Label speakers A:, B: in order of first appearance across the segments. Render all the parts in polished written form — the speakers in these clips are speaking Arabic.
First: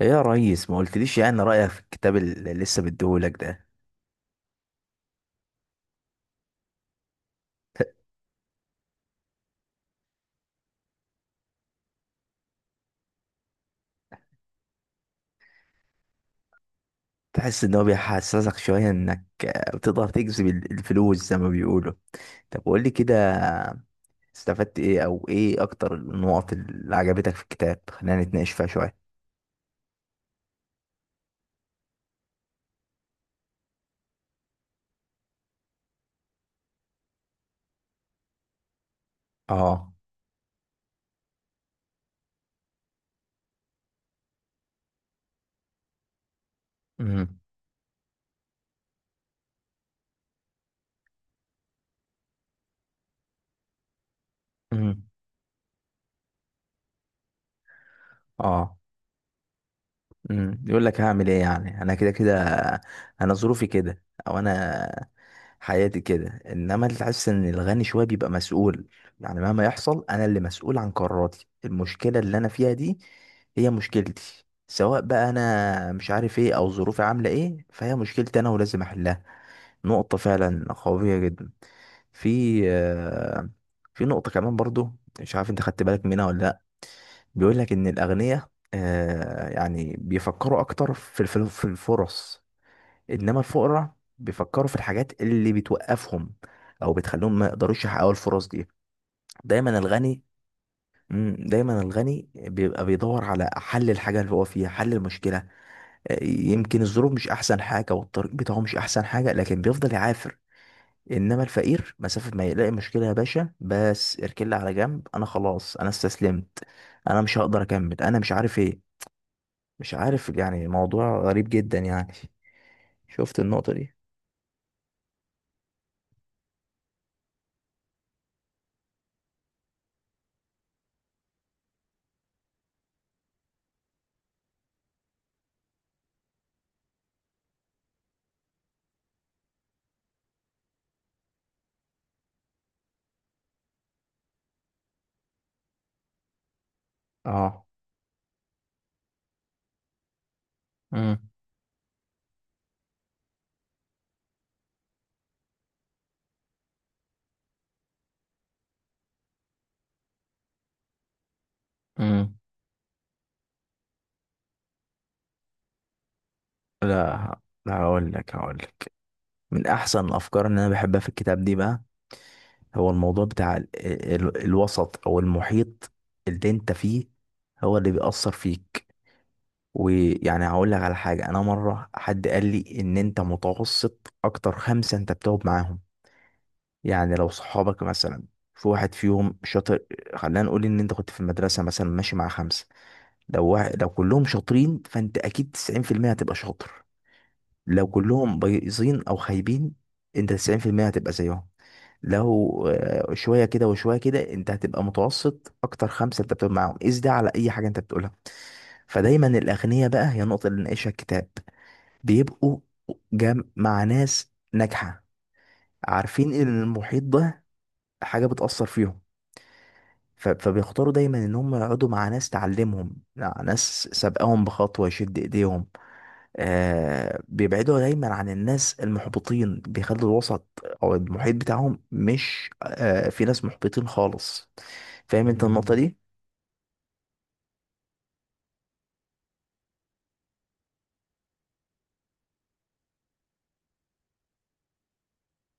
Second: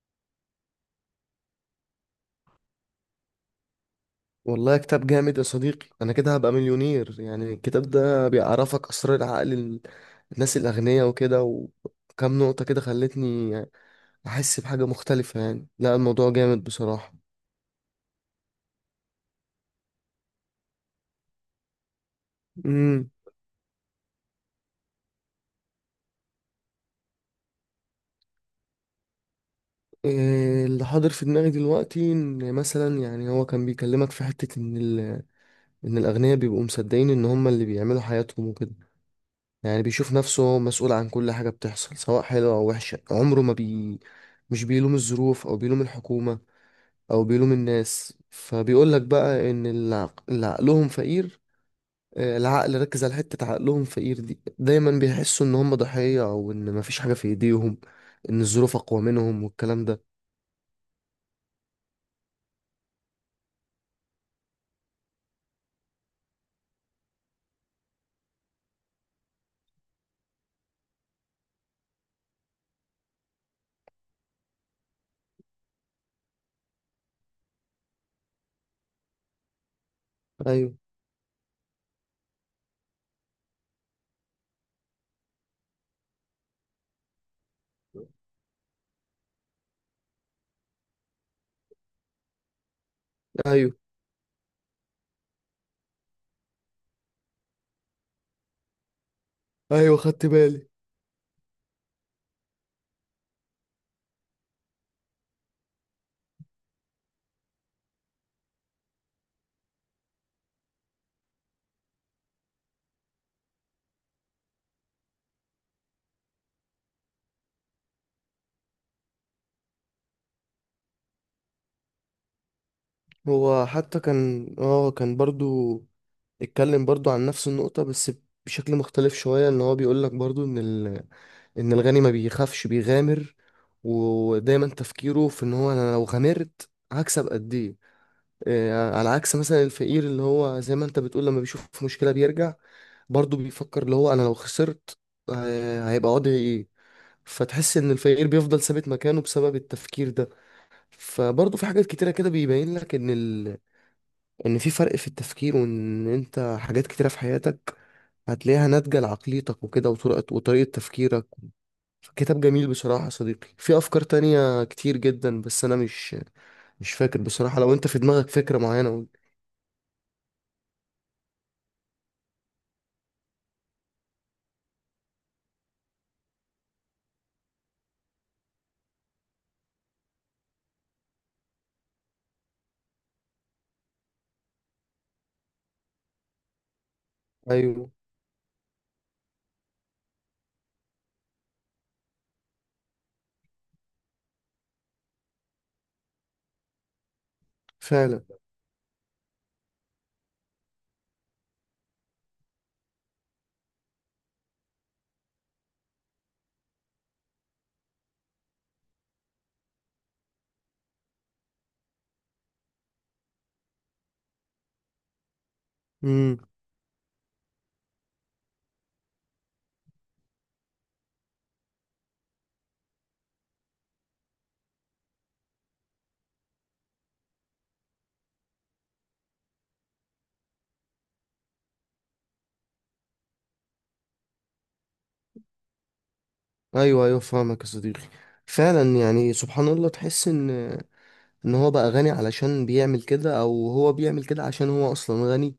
A: ايه يا ريس، ما قلتليش يعني رأيك في الكتاب اللي لسه مديهولك ده؟
B: والله كتاب جامد يا صديقي، انا كده هبقى مليونير. يعني الكتاب ده بيعرفك اسرار العقل الناس الاغنياء وكده، وكم نقطة كده خلتني احس بحاجة مختلفة. يعني لا، الموضوع جامد بصراحة.
A: تحس ان هو بيحسسك شوية انك بتقدر تجذب الفلوس زي ما بيقولوا. طب قولي
B: امم
A: كده، استفدت ايه، او ايه اكتر النقط اللي عجبتك في الكتاب؟ خلينا نتناقش فيها شوية.
B: إيه اللي حاضر في دماغي دلوقتي، ان مثلا يعني هو كان بيكلمك في حتة ان ان الاغنياء بيبقوا مصدقين ان هم اللي بيعملوا حياتهم وكده. يعني
A: اه.
B: بيشوف نفسه هو مسؤول عن كل حاجة بتحصل، سواء حلوة او وحشة. عمره ما مش بيلوم الظروف، او بيلوم الحكومة، او
A: امم.
B: بيلوم الناس. فبيقول لك بقى ان اللي عقلهم فقير، العقل ركز على حتة عقلهم فقير دي، دايما
A: امم.
B: بيحسوا ان هم ضحية، او ان مفيش حاجة في ايديهم، ان الظروف
A: اه.
B: اقوى منهم والكلام ده.
A: امم. يقول لك هعمل ايه، يعني انا كده كده، انا ظروفي كده، او انا حياتي كده. انما اللي حاسس ان الغني شويه بيبقى مسؤول، يعني مهما يحصل انا اللي مسؤول عن قراراتي. المشكله اللي انا فيها دي هي مشكلتي، سواء بقى انا مش عارف ايه او ظروفي عامله ايه، فهي مشكلتي انا ولازم احلها. نقطه فعلا
B: ايوه.
A: قويه جدا. في آه، في نقطه كمان برضو، مش عارف انت خدت بالك منها ولا لا. بيقول لك ان الاغنياء، يعني بيفكروا اكتر في في الفرص، انما
B: ايوه
A: الفقراء بيفكروا في الحاجات اللي بتوقفهم او بتخليهم ما يقدروش يحققوا الفرص دي. دايما
B: ايوه
A: الغني
B: خدت بالي.
A: دايما الغني بيبقى بيدور على حل الحاجة اللي هو فيها، حل المشكلة. يمكن الظروف مش احسن حاجة والطريق بتاعه مش احسن حاجة، لكن بيفضل يعافر. انما الفقير مسافة ما يلاقي مشكلة، يا باشا بس اركل على جنب، انا خلاص انا استسلمت، انا مش هقدر اكمل، انا مش عارف ايه. مش عارف، يعني موضوع غريب جدا يعني. شفت
B: هو
A: النقطة دي؟
B: حتى كان برضو اتكلم برضو عن نفس النقطة، بس بشكل مختلف شوية. ان هو بيقول لك برضو ان ان الغني ما بيخافش، بيغامر، ودايما تفكيره في ان هو انا لو غامرت هكسب قد ايه. على عكس مثلا الفقير، اللي هو زي ما انت بتقول لما بيشوف مشكلة بيرجع، برضه بيفكر اللي هو انا لو خسرت هيبقى وضعي ايه.
A: اه.
B: فتحس ان الفقير بيفضل ثابت مكانه بسبب التفكير ده. فبرضه في حاجات كتيرة كده بيبين لك ان ان في فرق في التفكير، وان انت حاجات كتيرة في حياتك هتلاقيها ناتجة لعقليتك وكده، وطريقة وطريقة تفكيرك.
A: مم.
B: كتاب جميل بصراحة يا صديقي، في أفكار تانية كتير جدا بس أنا مش فاكر
A: لا،
B: بصراحة. لو
A: لا،
B: أنت في
A: هقول
B: دماغك
A: لك هقول
B: فكرة معينة
A: لك
B: قول.
A: من احسن الافكار اللي انا بحبها في الكتاب دي بقى هو الموضوع بتاع ال الوسط او المحيط اللي انت فيه هو اللي بيأثر فيك. ويعني هقول لك على حاجة، انا مرة حد قال لي ان انت متوسط اكتر خمسة انت بتقعد معاهم. يعني لو صحابك
B: أيوه،
A: مثلا في واحد فيهم شاطر، خلينا نقول ان انت كنت في المدرسة مثلا ماشي مع خمسة، لو كلهم شاطرين فانت اكيد 90% هتبقى شاطر. لو
B: فعلا.
A: كلهم بايظين او خايبين، انت 90% هتبقى زيهم. لو شويه كده وشويه كده، انت هتبقى متوسط اكتر خمسه انت بتقول معاهم. قيس ده على اي حاجه انت بتقولها. فدايما الاغنياء بقى، هي النقطه اللي ناقشها الكتاب، بيبقوا جم مع ناس ناجحه، عارفين
B: امم
A: ان المحيط ده حاجه بتاثر فيهم، فبيختاروا دايما ان هم يقعدوا مع ناس تعلمهم، مع ناس سابقاهم بخطوه يشد ايديهم. بيبعدوا دايما عن الناس المحبطين، بيخلوا الوسط او المحيط بتاعهم مش في ناس محبطين خالص. فاهم انت النقطة دي؟
B: ايوه ايوه فاهمك يا صديقي. فعلا يعني سبحان الله، تحس ان ان هو بقى غني علشان بيعمل كده، او هو بيعمل كده عشان هو اصلا غني.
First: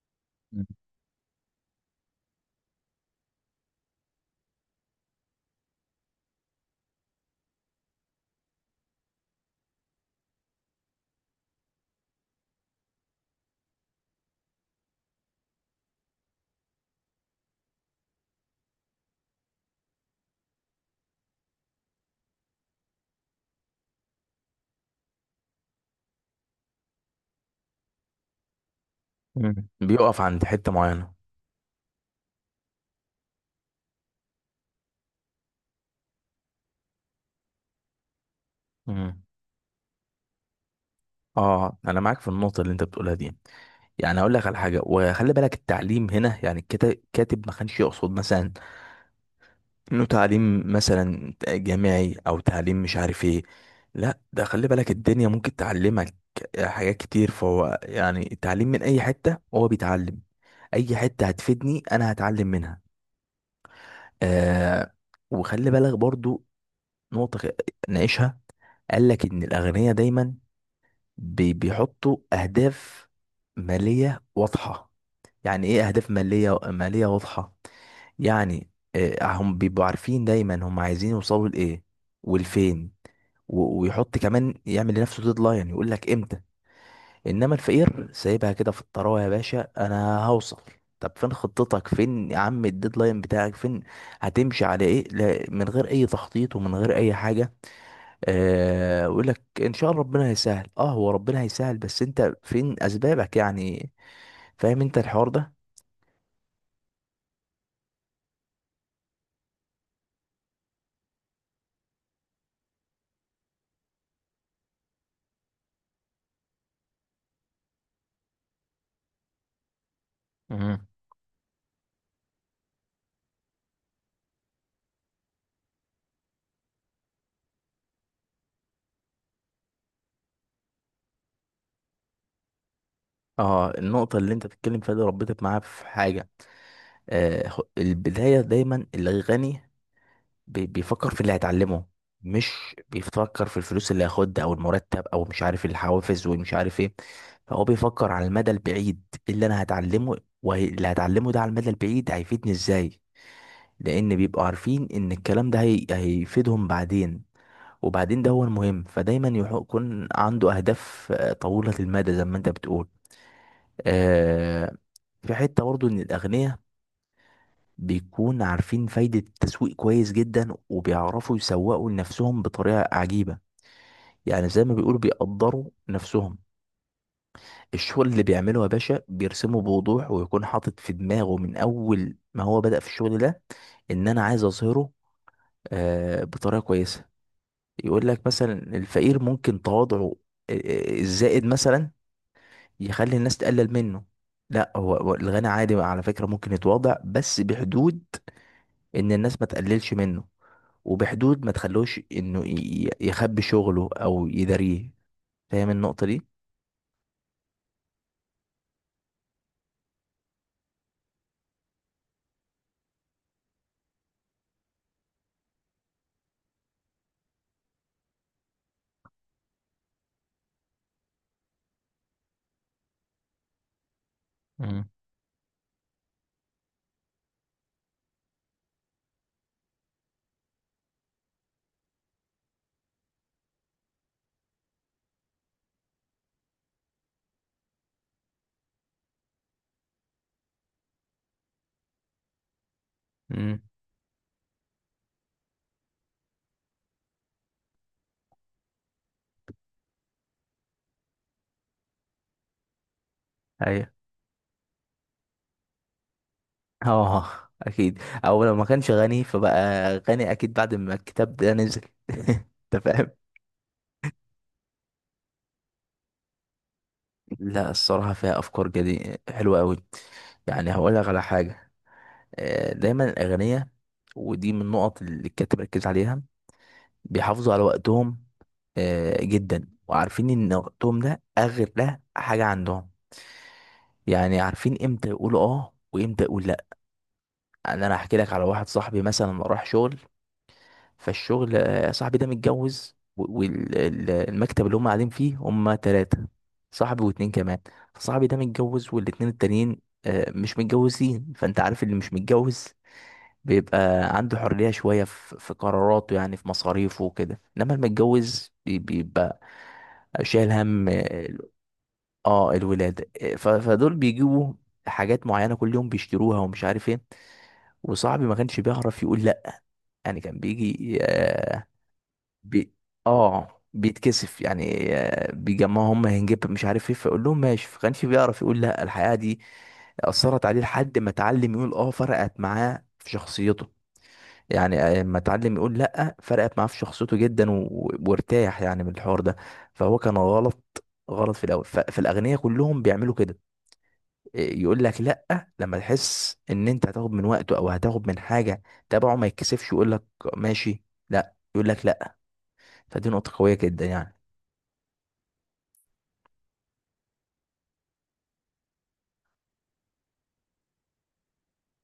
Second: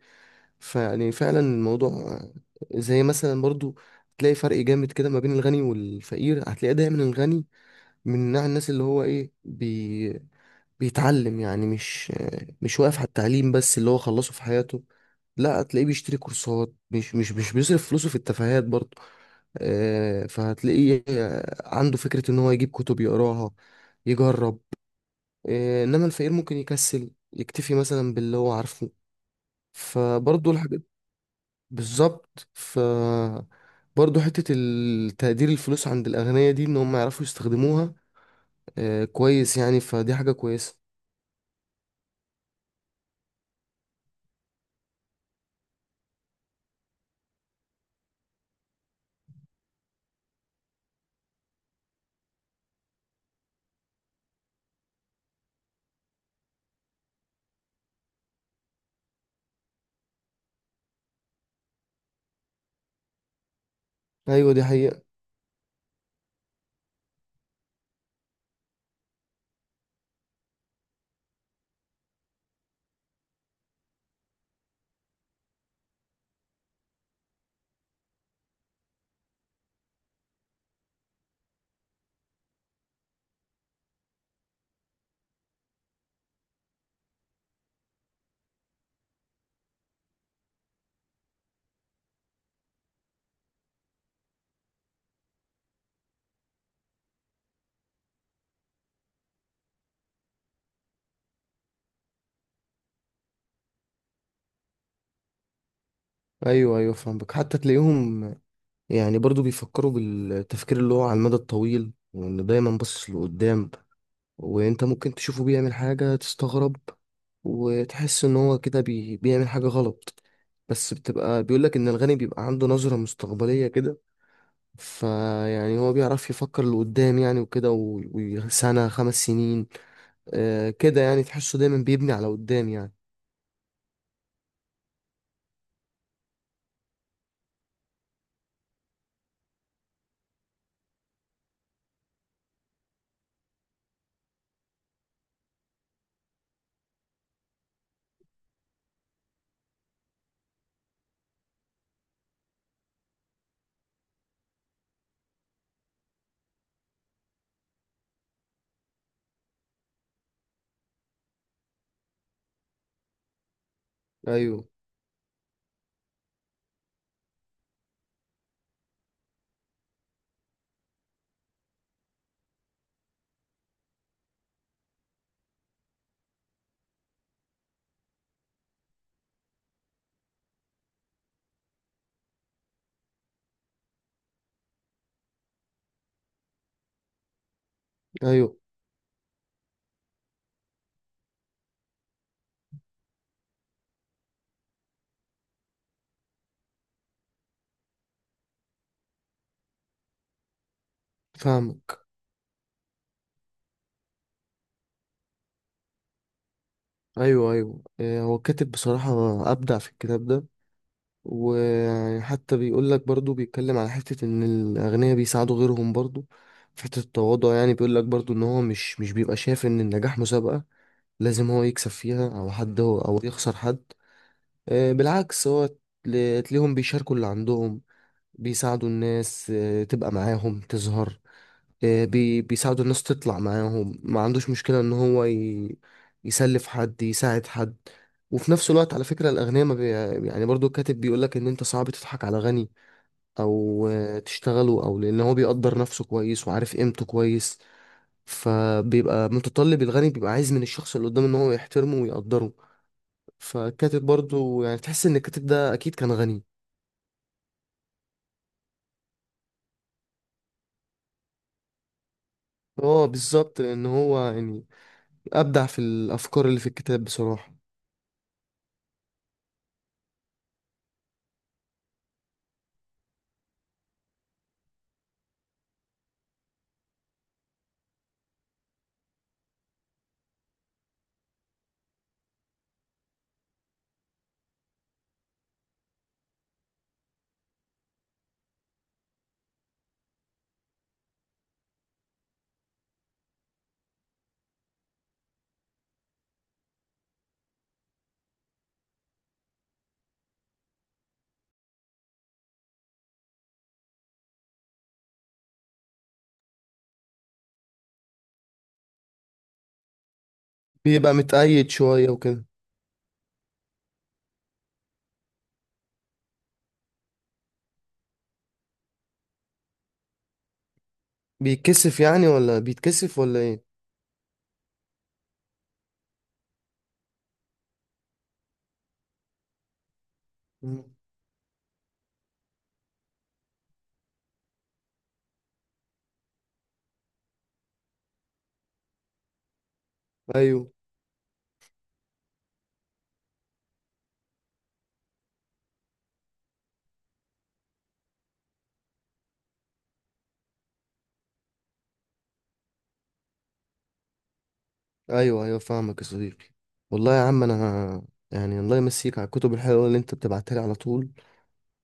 B: فيعني فعلا الموضوع زي مثلا برضو، تلاقي فرق جامد كده ما بين الغني والفقير. هتلاقي دايما الغني من نوع الناس اللي هو ايه بيتعلم، يعني مش واقف على التعليم بس اللي هو خلصه في حياته. لا، هتلاقيه بيشتري كورسات، مش بيصرف فلوسه في التفاهات برضه. فهتلاقيه عنده فكرة إن هو يجيب كتب يقراها، يجرب. إنما الفقير ممكن يكسل، يكتفي مثلا باللي هو عارفه.
A: بيقف عند
B: فبرضه
A: حتة
B: الحاجات،
A: معينة.
B: بالظبط. برضه حتة التقدير الفلوس عند الأغنياء دي، إن هم يعرفوا يستخدموها
A: مم.
B: كويس يعني. فدي حاجة كويسة.
A: اه، انا معاك في النقطة اللي انت بتقولها دي. يعني اقول لك على حاجة، وخلي بالك التعليم هنا، يعني الكاتب ما كانش يقصد مثلا انه تعليم مثلا جامعي او تعليم مش عارف ايه. لا، ده خلي بالك الدنيا ممكن تعلمك حاجات كتير. فهو يعني التعليم من اي حتة هو بيتعلم. اي حتة هتفيدني انا هتعلم منها.
B: أيوة، دي
A: آه
B: حقيقة.
A: وخلي بالك برضو، نقطة ناقشها، قال لك ان الاغنياء دايما بيحطوا اهداف مالية واضحة. يعني ايه اهداف مالية واضحة؟ يعني هم بيبقوا عارفين دايما هم عايزين يوصلوا لايه، والفين. ويحط كمان يعمل لنفسه ديدلاين يقول لك امتى. انما الفقير سايبها كده في الطراوه، يا باشا انا هوصل. طب فين خطتك؟ فين يا عم الديدلاين بتاعك؟ فين هتمشي على ايه؟ لا، من غير اي تخطيط ومن غير اي حاجه. يقول لك ان شاء الله ربنا هيسهل. اه، هو ربنا هيسهل، بس انت فين اسبابك يعني؟ فاهم انت الحوار ده؟
B: أيوة أيوة فاهمك. حتى تلاقيهم يعني برضه بيفكروا بالتفكير اللي هو على المدى الطويل، وإنه دايما باصص لقدام. وانت ممكن تشوفه بيعمل حاجة تستغرب، وتحس ان هو كده بيعمل حاجة غلط،
A: مهم.
B: بس بتبقى بيقولك ان الغني بيبقى عنده نظرة مستقبلية كده. فيعني هو بيعرف يفكر لقدام، يعني وكده و... وسنة، 5 سنين، كده يعني. تحسه دايما بيبني على قدام يعني.
A: اه، النقطه اللي انت بتتكلم فيها دي ربطت معايا في حاجه. البداية دايما الغني بيفكر في اللي هيتعلمه. مش بيفكر في الفلوس اللي هياخدها او المرتب او مش عارف الحوافز ومش عارف ايه. فهو بيفكر على المدى البعيد. إيه اللي انا هتعلمه، واللي هتعلمه ده على المدى البعيد هيفيدني ازاي؟ لان بيبقوا عارفين ان الكلام ده هيفيدهم بعدين. وبعدين ده هو المهم. فدايما يكون عنده اهداف طويلة المدى زي ما انت بتقول.
B: ايوه.
A: آه، في حتة برضو ان الاغنياء بيكون عارفين فايدة التسويق كويس جدا، وبيعرفوا يسوقوا لنفسهم بطريقة عجيبة. يعني زي ما بيقولوا بيقدروا نفسهم. الشغل اللي بيعمله يا باشا بيرسمه بوضوح، ويكون حاطط في دماغه من أول ما هو بدأ في الشغل ده، إن أنا عايز أظهره بطريقة كويسة. يقول لك مثلا
B: ايوه
A: الفقير ممكن تواضعه الزائد مثلا يخلي الناس تقلل منه. لا، هو الغني عادي على فكرة ممكن يتواضع، بس بحدود ان الناس ما تقللش منه، وبحدود ما تخلوش
B: فاهمك.
A: انه يخبي شغله او يداريه. فاهم النقطة دي؟
B: ايوه ايوه، هو كاتب بصراحة ابدع في الكتاب ده. وحتى بيقول لك برضو، بيتكلم على حتة ان الاغنياء بيساعدوا غيرهم برضو في حتة التواضع. يعني بيقول لك برضو ان هو مش بيبقى شايف ان النجاح مسابقة لازم هو يكسب فيها، او حد هو او يخسر حد.
A: امم.
B: بالعكس، هو تلاقيهم بيشاركوا اللي عندهم، بيساعدوا الناس تبقى معاهم تظهر، آه، بي بيساعدوا الناس تطلع معاهم، ما عندوش مشكلة ان هو يسلف حد، يساعد حد. وفي نفس الوقت، على فكرة، الأغنياء ما بي... يعني برضو الكاتب بيقولك إن أنت صعب تضحك على غني،
A: امم.
B: أو تشتغله، أو لأن هو بيقدر نفسه كويس وعارف قيمته كويس. فبيبقى متطلب، الغني بيبقى عايز من الشخص اللي قدامه إن هو يحترمه ويقدره.
A: ايوه.
B: فالكاتب برضو، يعني تحس إن الكاتب ده أكيد كان غني.
A: اه، اكيد. او لو ما كانش غني فبقى غني اكيد بعد ما الكتاب ده نزل. انت
B: اه،
A: فاهم.
B: بالظبط، لأن هو يعني أبدع في الأفكار اللي في الكتاب بصراحة.
A: لا، الصراحة فيها افكار جديدة حلوة قوي. يعني هقول لك على حاجة، دايما الاغنية، ودي من النقط اللي الكاتب ركز عليها، بيحافظوا على وقتهم جدا، وعارفين ان وقتهم ده اغلى حاجه عندهم. يعني عارفين امتى يقولوا اه، وامتى يقول لا. يعني انا هحكي لك على واحد صاحبي مثلا راح شغل، فالشغل صاحبي ده متجوز، والمكتب اللي هم قاعدين فيه هم ثلاثه، صاحبي واتنين كمان. فصاحبي ده متجوز، والاتنين التانيين مش متجوزين. فانت عارف اللي مش متجوز بيبقى عنده حرية شوية في قراراته، يعني في مصاريفه وكده، انما المتجوز بيبقى شايل هم
B: بيبقى متأيد شوية وكده.
A: الولادة. فدول بيجيبوا حاجات معينة كل يوم بيشتروها ومش عارف ايه، وصاحبي ما كانش بيعرف يقول لا. يعني كان بيجي آه
B: بيتكسف يعني، ولا
A: بي
B: بيتكسف، ولا
A: اه
B: ايه؟
A: بيتكسف يعني، بيجمعوا هم هنجيب مش عارف ايه فيقول لهم ماشي، فكانش بيعرف يقول لا. الحقيقة دي أثرت عليه
B: مم.
A: لحد ما اتعلم يقول اه، فرقت معاه في شخصيته. يعني اما اتعلم يقول لا فرقت معاه في شخصيته جدا، وارتاح يعني من الحوار ده. فهو كان
B: ايوه
A: غلط، غلط في الاول. فالاغنياء كلهم بيعملوا كده. إيه، يقول لك لا لما تحس ان انت هتاخد من وقته او هتاخد من حاجه تبعه، ما يتكسفش يقول لك ماشي. لا، يقول لك لا. فدي نقطه قويه جدا يعني.
B: ايوه. ايوه فاهمك يا صديقي. والله يا عم انا يعني الله يمسيك على الكتب الحلوه اللي انت بتبعتها لي على طول.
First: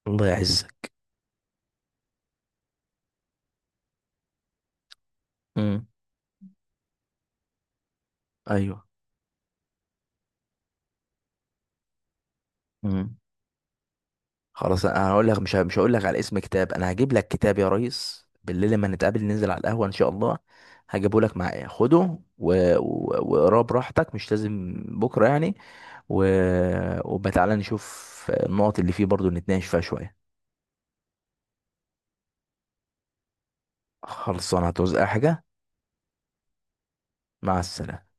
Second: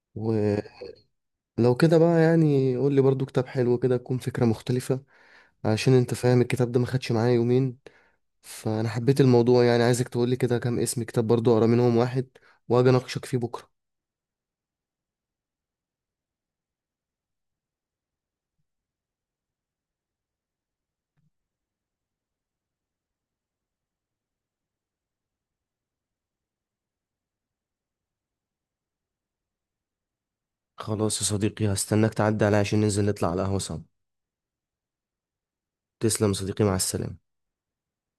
A: الله
B: ولو
A: يعزك.
B: كده بقى يعني قول لي برضو كتاب حلو كده، تكون فكره مختلفه،
A: امم.
B: عشان انت فاهم الكتاب ده ما خدش معايا يومين.
A: ايوه.
B: فانا حبيت الموضوع، يعني عايزك تقول لي كده كام اسم كتاب برضو اقرا منهم واحد، واجي
A: مم.
B: اناقشك فيه بكره.
A: خلاص، انا هقول لك، مش هقول لك على اسم كتاب، انا هجيب لك كتاب يا ريس بالليل لما نتقابل ننزل على القهوة ان شاء الله. هجيبه لك معايا، خده واقراه براحتك، مش لازم بكرة يعني. و... وبقى تعالى نشوف النقط اللي فيه برضو نتناقش فيها شوية.
B: خلاص يا صديقي، هستناك تعدي عليا عشان ننزل نطلع على القهوه سوا.
A: خلصانة، هتعوز اي حاجة؟
B: تسلم يا صديقي، مع السلامه.
A: مع السلامة.